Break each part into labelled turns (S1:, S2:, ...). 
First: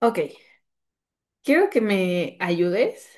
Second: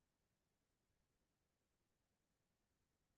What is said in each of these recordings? S1: Ok, quiero que me ayudes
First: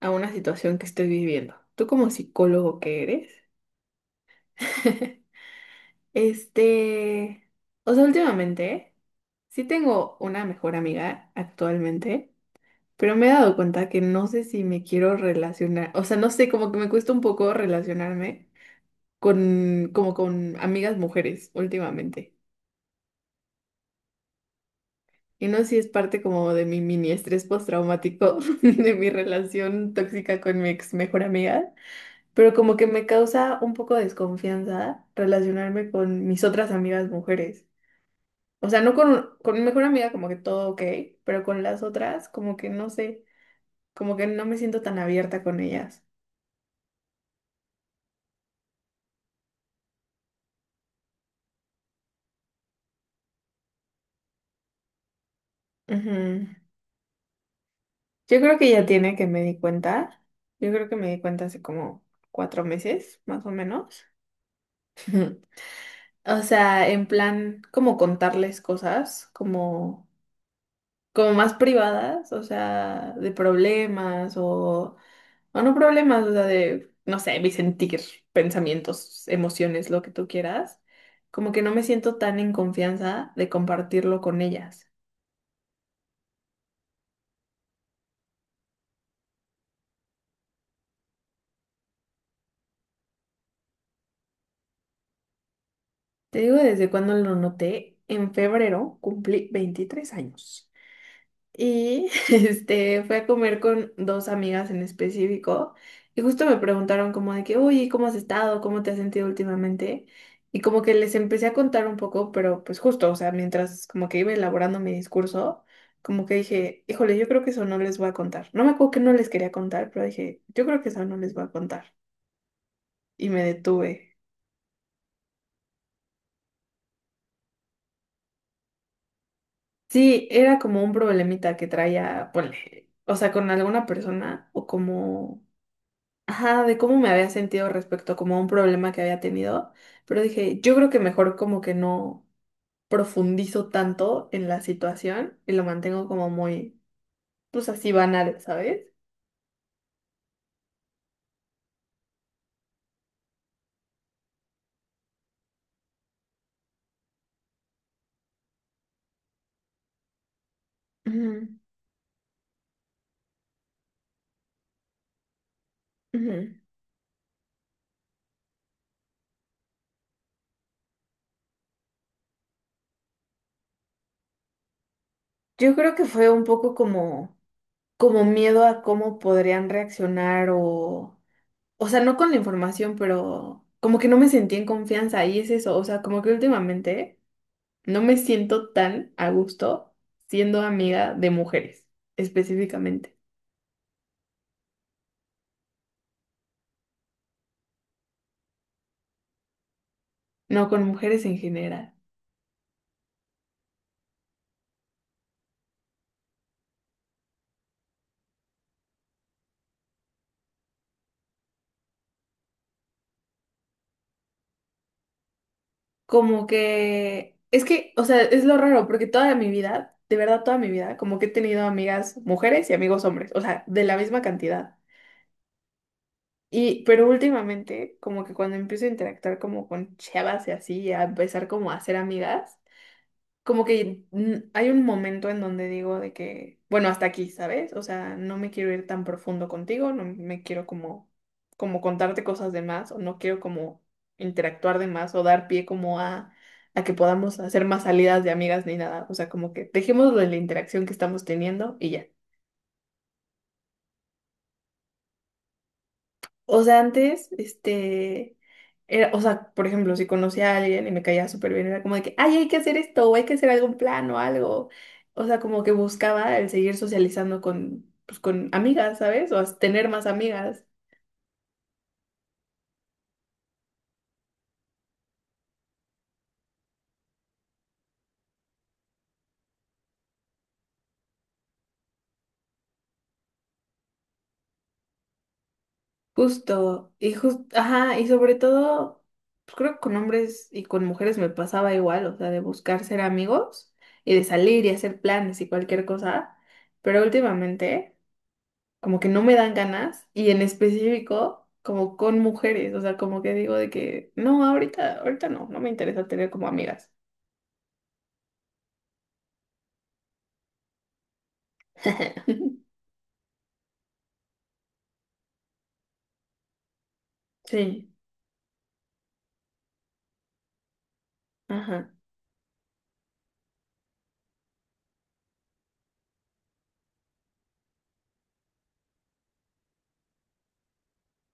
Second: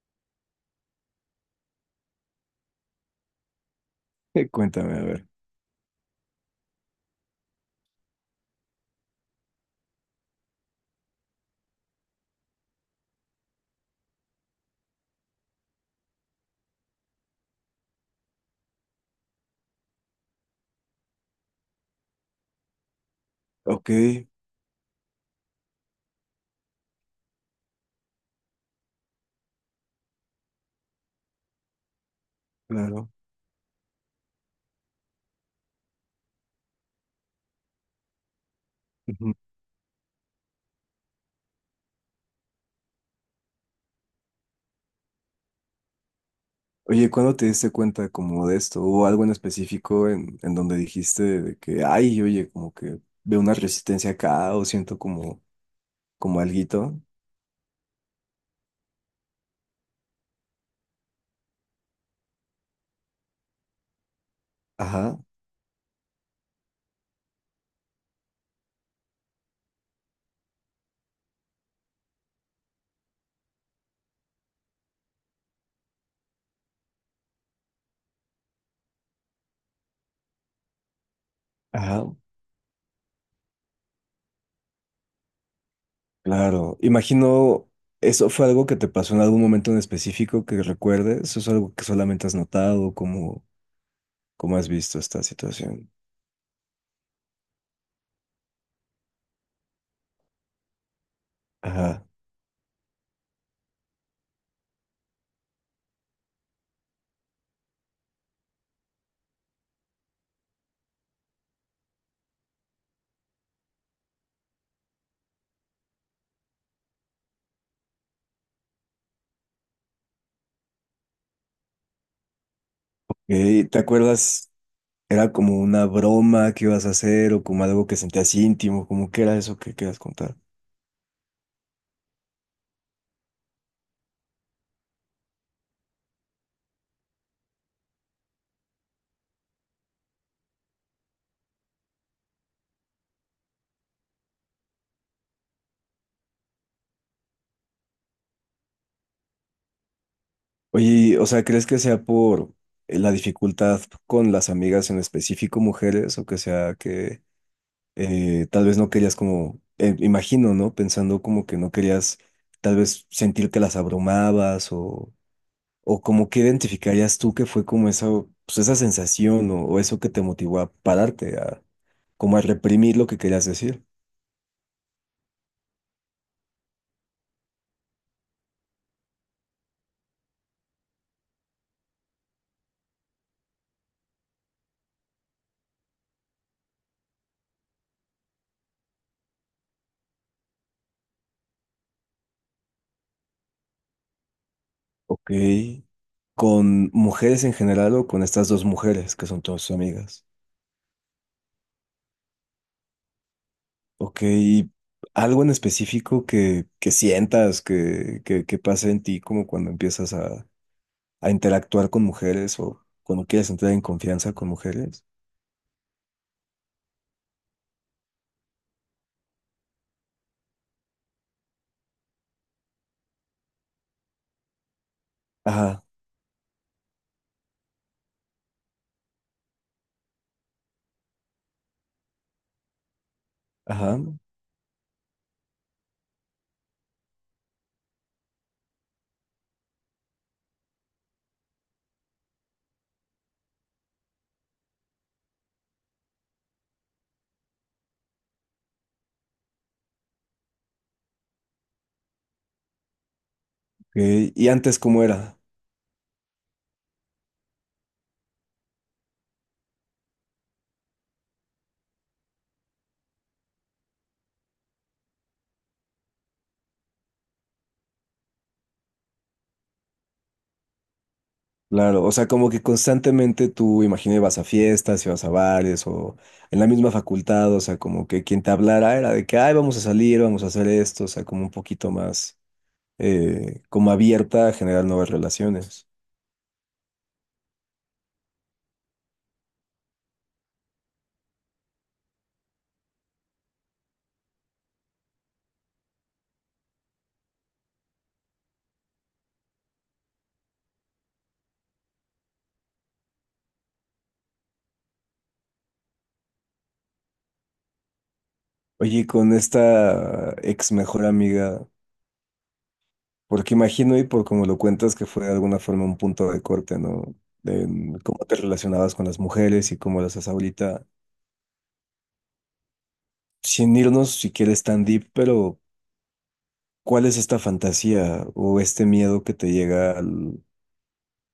S1: a una situación que estoy viviendo. Tú como psicólogo que eres,
S2: Cuéntame, a ver.
S1: este, o sea, últimamente sí tengo una mejor amiga actualmente, pero me he dado cuenta que no sé si me quiero relacionar, o sea, no sé, como que me cuesta un poco relacionarme como con amigas mujeres últimamente.
S2: Ok,
S1: Y no sé si es parte como de mi mini estrés postraumático de mi relación tóxica con mi ex mejor amiga. Pero como que me
S2: claro.
S1: causa un poco de desconfianza relacionarme con mis otras amigas mujeres. O sea, no con,
S2: Ujú.
S1: con mi mejor amiga como que todo ok, pero con las otras como que no sé, como que no me siento tan abierta con ellas.
S2: Oye, ¿cuándo te diste cuenta como de esto? ¿O algo en específico en donde dijiste de que, ay, oye, como que veo una resistencia acá o siento como, como
S1: Ujú.
S2: alguito?
S1: Yo creo que ya tiene que me di cuenta. Yo creo que me di cuenta hace como 4 meses, más o menos.
S2: Ajá,
S1: O sea, en plan, como contarles cosas, como, como más privadas, o sea, de problemas o no problemas, o sea, de, no sé, mi sentir, pensamientos, emociones, lo que tú quieras. Como que no me
S2: ajá,
S1: siento tan en confianza de compartirlo con ellas.
S2: claro. Imagino, ¿eso fue algo que te pasó en algún momento en específico que recuerdes? ¿O es algo que solamente has notado? ¿Cómo, cómo has visto esta situación?
S1: Te digo, desde cuando lo noté, en febrero cumplí 23 años.
S2: Ajá.
S1: Y fui a comer con dos amigas en específico, y justo me preguntaron como de que, oye, ¿cómo has estado? ¿Cómo te has sentido últimamente? Y como que les empecé a contar un poco, pero pues justo, o sea, mientras como que iba elaborando mi discurso, como que dije, híjole, yo creo que eso no les voy a contar. No me acuerdo que no les quería contar, pero dije, yo creo que eso no les voy a contar.
S2: Ok,
S1: Y me
S2: ¿te
S1: detuve.
S2: acuerdas? Era como una broma que ibas a hacer o como algo que sentías íntimo, como que era eso que querías
S1: Sí,
S2: contar.
S1: era como un problemita que traía, ponle, o sea, con alguna persona o como ajá, de cómo me había sentido respecto como a un problema que había tenido, pero dije, yo creo que mejor como que no profundizo tanto en la situación y lo mantengo como muy, pues así banal, ¿sabes?
S2: Oye, y, o sea, ¿crees que sea por la dificultad con las amigas en específico mujeres o que sea que tal vez no querías como, imagino, ¿no? Pensando como
S1: Ujú,
S2: que no querías tal vez sentir que las abrumabas o como que
S1: ujú.
S2: identificarías tú que fue como esa, pues esa sensación o eso que te motivó a pararte, a como a reprimir lo que querías decir.
S1: Yo creo que fue un poco como, como miedo a cómo podrían reaccionar o sea, no con la información, pero como que no me sentí en confianza y es eso, o sea, como que últimamente no me siento tan a gusto siendo amiga de mujeres, específicamente.
S2: Ok. ¿Con mujeres en general o con estas dos mujeres que son todas tus amigas?
S1: No, con mujeres en general.
S2: Ok. ¿Algo en específico que sientas que, que pasa en ti como cuando empiezas a interactuar con mujeres o cuando quieres entrar en confianza con mujeres?
S1: Como que, es que, o sea, es lo raro, porque toda mi vida, de verdad toda mi vida, como que he tenido amigas mujeres y amigos hombres, o sea, de la misma cantidad.
S2: Ajá,
S1: Y, pero últimamente, como que cuando empiezo a interactuar como con chavas y así, y a empezar como a hacer amigas, como
S2: ajá.
S1: que
S2: Ok.
S1: hay un momento en donde digo de que, bueno, hasta aquí, ¿sabes? O sea, no me quiero ir tan profundo contigo, no me quiero como, como contarte cosas de más, o no quiero como interactuar de más, o dar pie como a que podamos hacer más salidas de amigas ni nada. O sea, como que dejémoslo en la interacción que estamos teniendo y ya.
S2: ¿Y antes cómo era?
S1: O sea, antes, era- o sea, por ejemplo, si conocía a alguien y me caía súper bien, era como de que, ay, hay que hacer esto, o hay que hacer algún plan o algo. O sea, como que buscaba el seguir socializando con, pues, con amigas, ¿sabes? O as- tener más amigas.
S2: Claro, o sea, como que constantemente tú, imaginé, vas a fiestas y vas a bares o en la misma facultad, o sea, como que quien te hablara era de que, ay, vamos a salir, vamos a hacer esto, o sea, como un poquito más, como abierta a generar nuevas relaciones.
S1: Justo, y justo, ajá, y sobre todo, pues creo que con hombres y con mujeres me pasaba igual, o sea, de buscar ser amigos y de salir y hacer planes y cualquier cosa. Pero últimamente... como que no me dan ganas y en específico como con mujeres, o sea, como que digo de que no, ahorita, ahorita no, no me interesa tener como amigas.
S2: Oye, y con esta ex mejor amiga, porque imagino y por como lo cuentas que fue de alguna forma un punto de corte, ¿no? De
S1: Sí,
S2: en cómo te relacionabas con las mujeres y cómo las haces ahorita,
S1: ajá.
S2: sin irnos si quieres tan deep, pero ¿cuál es esta fantasía o este miedo que te llega al,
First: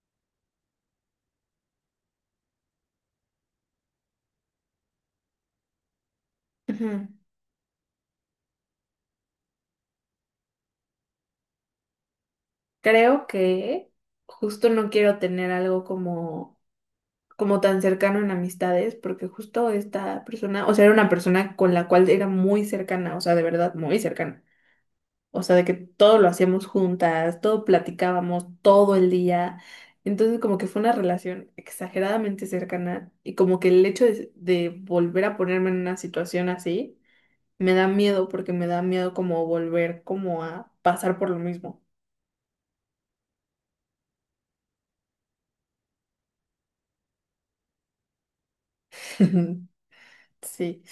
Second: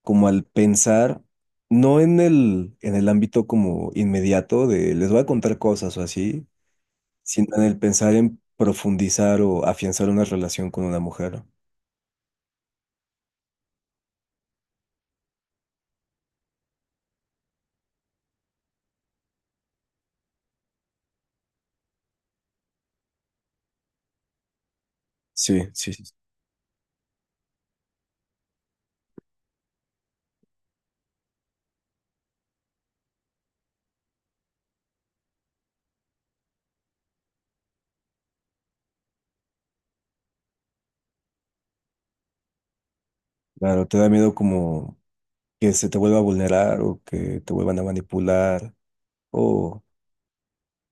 S2: como al pensar, no en el, en el ámbito como inmediato de les voy a contar cosas o así,
S1: Ujú.
S2: sino en el pensar en profundizar o afianzar una relación con una mujer?
S1: Creo que justo no quiero tener algo como, como tan cercano en amistades, porque justo esta persona, o sea, era una persona con la cual era muy cercana, o sea, de verdad, muy cercana. O sea, de
S2: Sí,
S1: que
S2: sí, sí.
S1: todo lo hacíamos juntas, todo platicábamos todo el día. Entonces, como que fue una relación exageradamente cercana y como que el hecho de volver a ponerme en una situación así, me da miedo porque me da miedo como volver como a pasar por lo mismo.
S2: Claro, te da miedo como que se te vuelva a vulnerar o que te vuelvan a manipular. Oh,
S1: Sí,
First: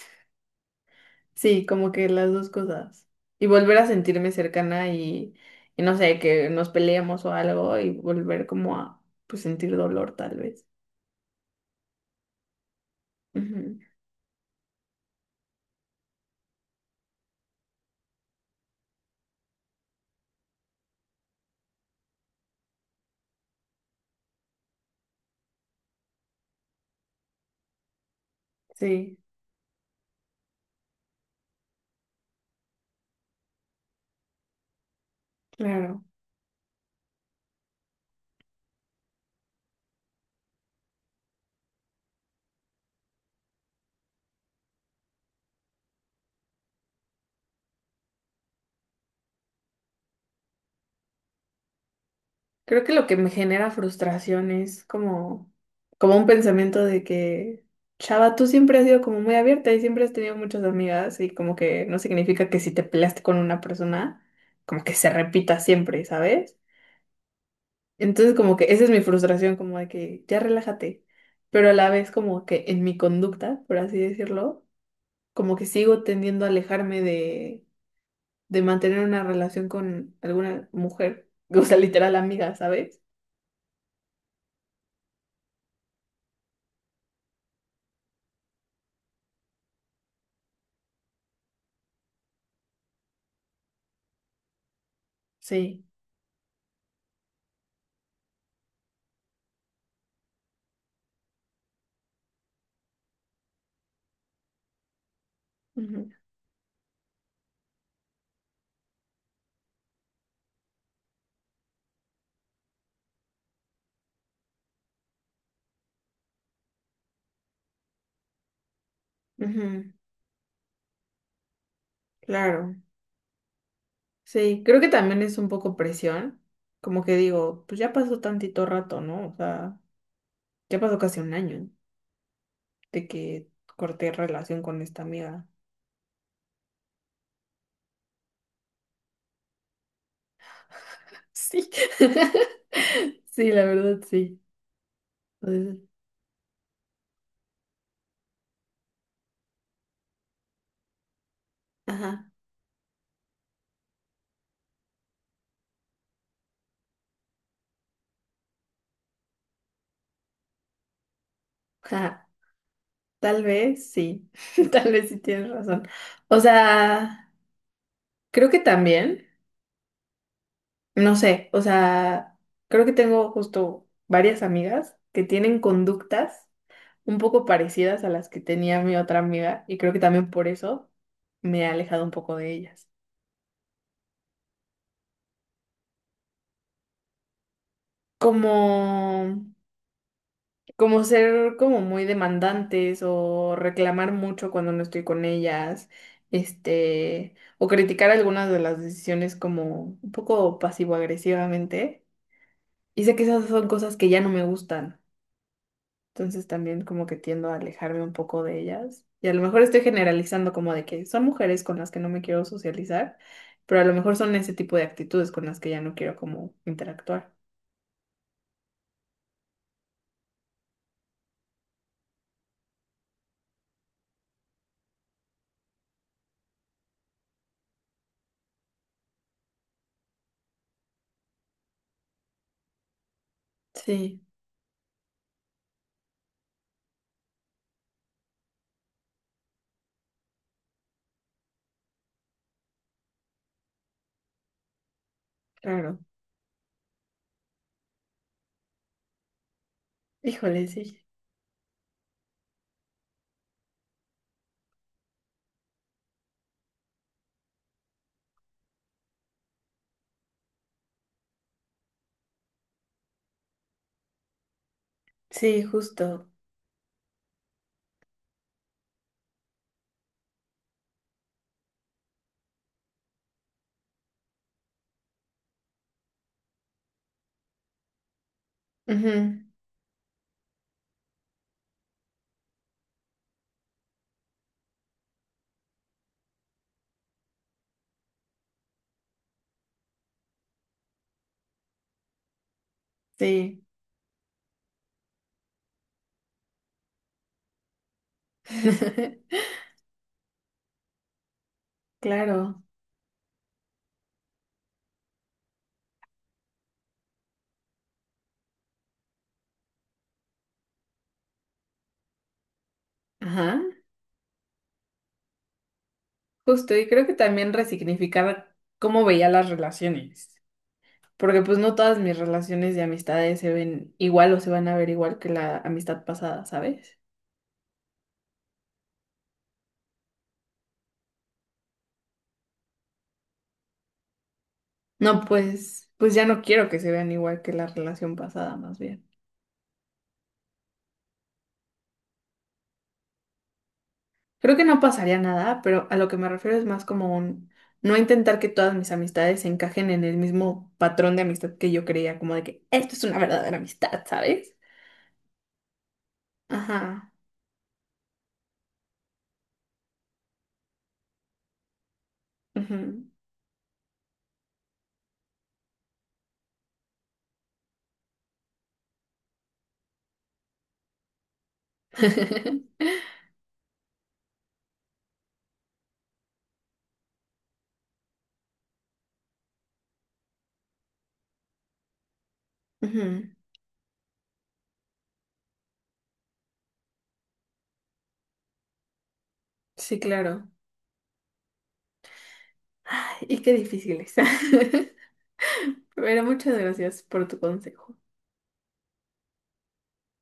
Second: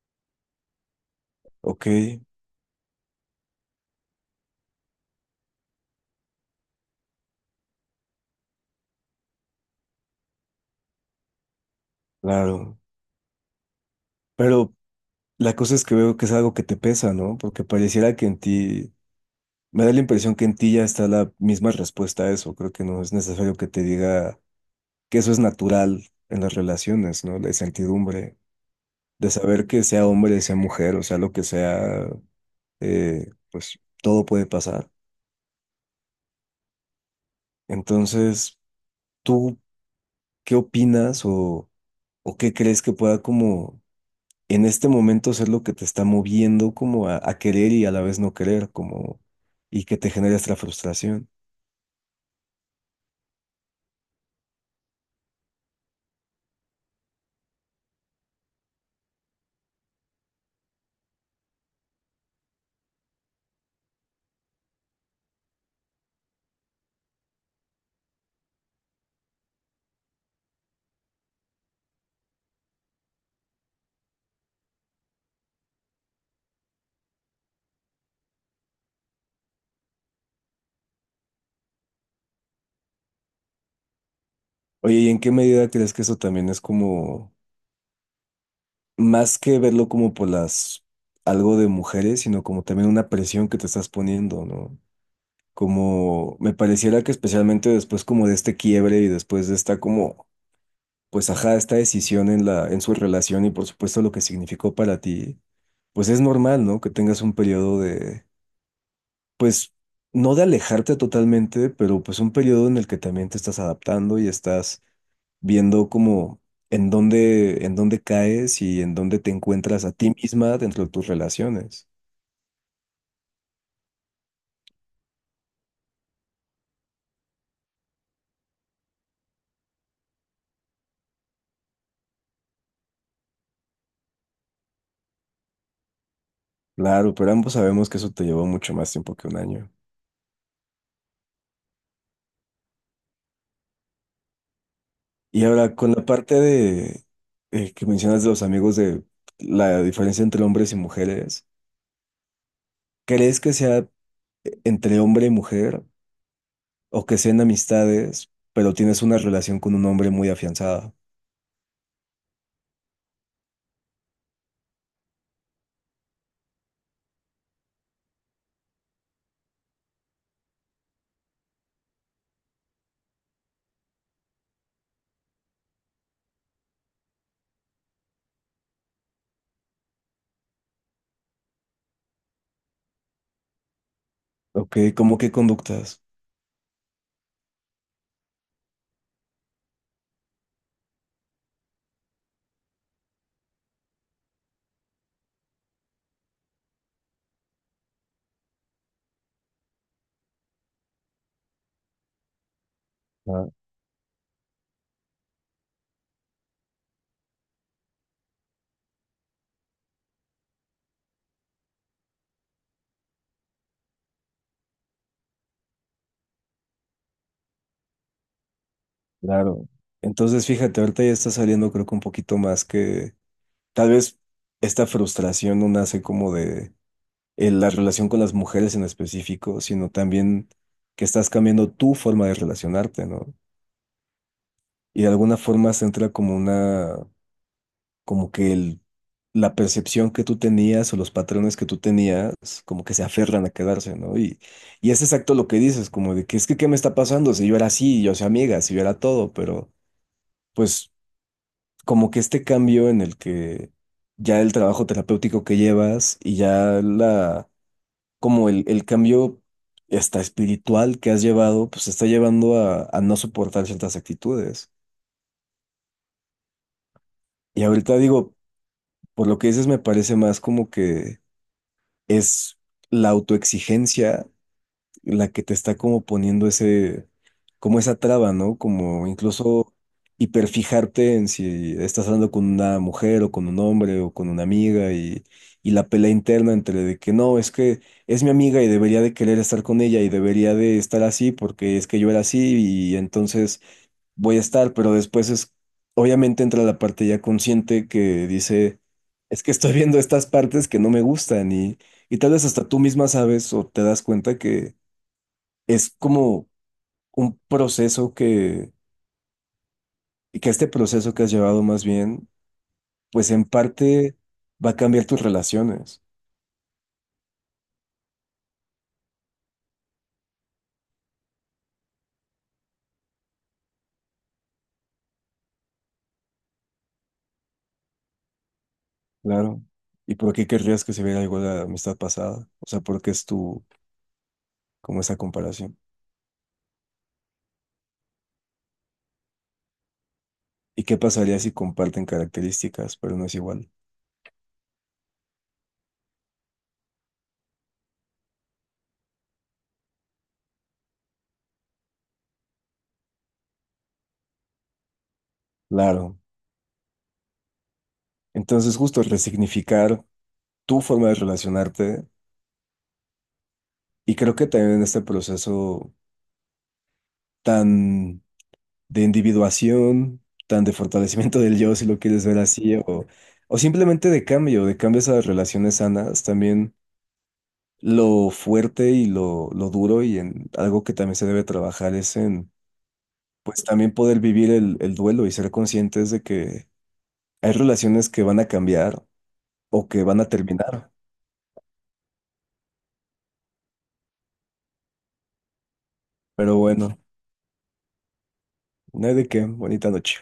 S1: sí,
S2: ok,
S1: como que las dos cosas. Y volver a sentirme cercana y no sé, que nos peleamos o algo y volver como a pues, sentir dolor tal vez.
S2: claro.
S1: Ujú.
S2: Pero la cosa es que veo que es algo que te pesa, ¿no? Porque pareciera que en ti me da la impresión que en ti ya está la misma respuesta a eso. Creo que no es necesario que te diga que eso es natural en las relaciones, ¿no? La incertidumbre
S1: Sí,
S2: de saber que sea hombre, sea mujer, o sea, lo que sea, pues todo puede pasar.
S1: claro.
S2: Entonces, ¿tú qué opinas o qué crees que pueda como en este momento ser lo que te está moviendo como a querer y a la vez no querer, como y que te genera esta frustración?
S1: Creo que lo que me genera frustración es como, como un pensamiento de que, chava, tú siempre has sido como muy abierta y siempre has tenido muchas amigas y como que no significa que si te peleaste con una persona, como que se repita siempre, ¿sabes? Entonces como que esa es mi frustración, como de que ya relájate, pero a la vez como que en mi conducta, por así decirlo, como que sigo tendiendo a alejarme de mantener una relación con alguna mujer, o sea, literal amiga, ¿sabes?
S2: Oye, ¿y en qué medida crees que eso también es como más que verlo como por las algo de mujeres, sino como también una presión que te estás poniendo, ¿no?
S1: Sí.
S2: Como me pareciera que especialmente después como de este quiebre y después de esta como, pues ajá, esta decisión en la, en su relación y por supuesto lo que significó para ti,
S1: Ujú.
S2: pues es normal, ¿no? Que tengas un periodo de, pues, no de alejarte totalmente, pero pues un periodo en el que también te estás adaptando y estás viendo como en dónde caes y en dónde te encuentras
S1: Ujú,
S2: a ti misma dentro de tus relaciones.
S1: claro, sí, creo que también es un poco presión, como que digo, pues ya pasó tantito rato, ¿no? O sea, ya pasó casi un año de que corté relación con esta amiga.
S2: Claro, pero ambos sabemos que eso te llevó mucho más tiempo que un año.
S1: Sí, sí, la verdad, sí.
S2: Y ahora,
S1: Entonces,
S2: con la parte de que mencionas de los amigos de la diferencia entre hombres y mujeres,
S1: ajá,
S2: ¿crees que sea entre hombre y mujer o que sean amistades, pero tienes una relación con un hombre muy afianzada?
S1: ajá, tal vez sí, tal vez sí tienes razón. O sea, creo que también, no sé, o sea, creo que tengo justo varias amigas que tienen conductas, un poco parecidas a las que tenía mi otra amiga y creo que también por eso me he alejado un poco de ellas.
S2: Ok, ¿cómo qué conductas?
S1: Como, como ser como muy demandantes o reclamar mucho cuando no estoy con ellas, o criticar algunas de las decisiones como un poco pasivo-agresivamente. Y sé que esas
S2: Ah,
S1: son cosas que ya no me gustan. Entonces también como que tiendo a alejarme un poco de ellas. Y a lo mejor estoy generalizando como de que son mujeres con las que no me quiero socializar, pero a lo mejor son ese tipo de actitudes con las que ya no quiero como interactuar.
S2: claro. Entonces, fíjate, ahorita ya está saliendo creo que un poquito más que tal vez esta frustración no nace como de la relación con las mujeres en específico, sino también que estás cambiando tu forma de relacionarte, ¿no?
S1: Sí,
S2: Y de alguna forma se entra como una, como que el, la percepción que tú tenías o los patrones que tú tenías, como que se aferran a quedarse, ¿no? Y es exacto lo que dices,
S1: claro.
S2: como de que es que, ¿qué me está pasando? Si yo era así, yo soy amiga, si yo era todo, pero
S1: Híjole,
S2: pues
S1: sí.
S2: como que este cambio en el que ya el trabajo terapéutico que llevas y ya la, como el cambio hasta espiritual que has llevado, pues te está llevando a no soportar ciertas actitudes.
S1: Sí, justo.
S2: Y ahorita digo, por lo que dices, me parece más como que es la autoexigencia la que te está como poniendo ese, como esa traba, ¿no? Como
S1: Ujú,
S2: incluso hiperfijarte en si estás hablando con una mujer o con un hombre o con una amiga y la pelea interna entre de que no, es que es mi amiga y debería de querer estar con ella y debería de estar así porque es que yo era así y entonces
S1: sí,
S2: voy a estar, pero después es, obviamente entra la parte ya consciente que dice, es que estoy viendo estas partes que no me gustan y tal vez
S1: claro.
S2: hasta tú misma sabes o te das cuenta que es como un proceso que, y que este proceso que has llevado más bien, pues en
S1: Ajá.
S2: parte va a cambiar tus relaciones,
S1: Justo, y creo que también resignificar cómo veía las relaciones, porque pues no todas mis relaciones de amistades se ven igual o se van a ver igual que la amistad pasada, ¿sabes?
S2: claro. ¿Y por qué querrías que se viera algo de la amistad pasada? O sea, ¿por qué es tu, como esa
S1: No,
S2: comparación?
S1: pues, pues ya no quiero que se vean igual que la relación pasada, más bien.
S2: ¿Y qué pasaría si comparten características, pero no es igual?
S1: Creo que no pasaría nada, pero a lo que me refiero es más como un no intentar que todas mis amistades se encajen en el mismo patrón de amistad que yo creía, como de que esto es una verdadera amistad, ¿sabes?
S2: Claro.
S1: Ajá.
S2: Entonces, justo resignificar tu forma de relacionarte,
S1: Ujú.
S2: y creo que también en este proceso tan de individuación, tan de fortalecimiento del yo, si lo quieres ver así, o simplemente de cambio, de cambios a las relaciones sanas, también lo fuerte y lo duro y en algo que también se debe trabajar es en,
S1: Ujú,
S2: pues también poder vivir el duelo y ser conscientes de que hay relaciones que van a cambiar o
S1: sí,
S2: que van a
S1: claro.
S2: terminar,
S1: Ay, y qué difícil es. Pero muchas
S2: pero bueno,
S1: gracias por tu consejo.
S2: no hay de qué, bonita noche.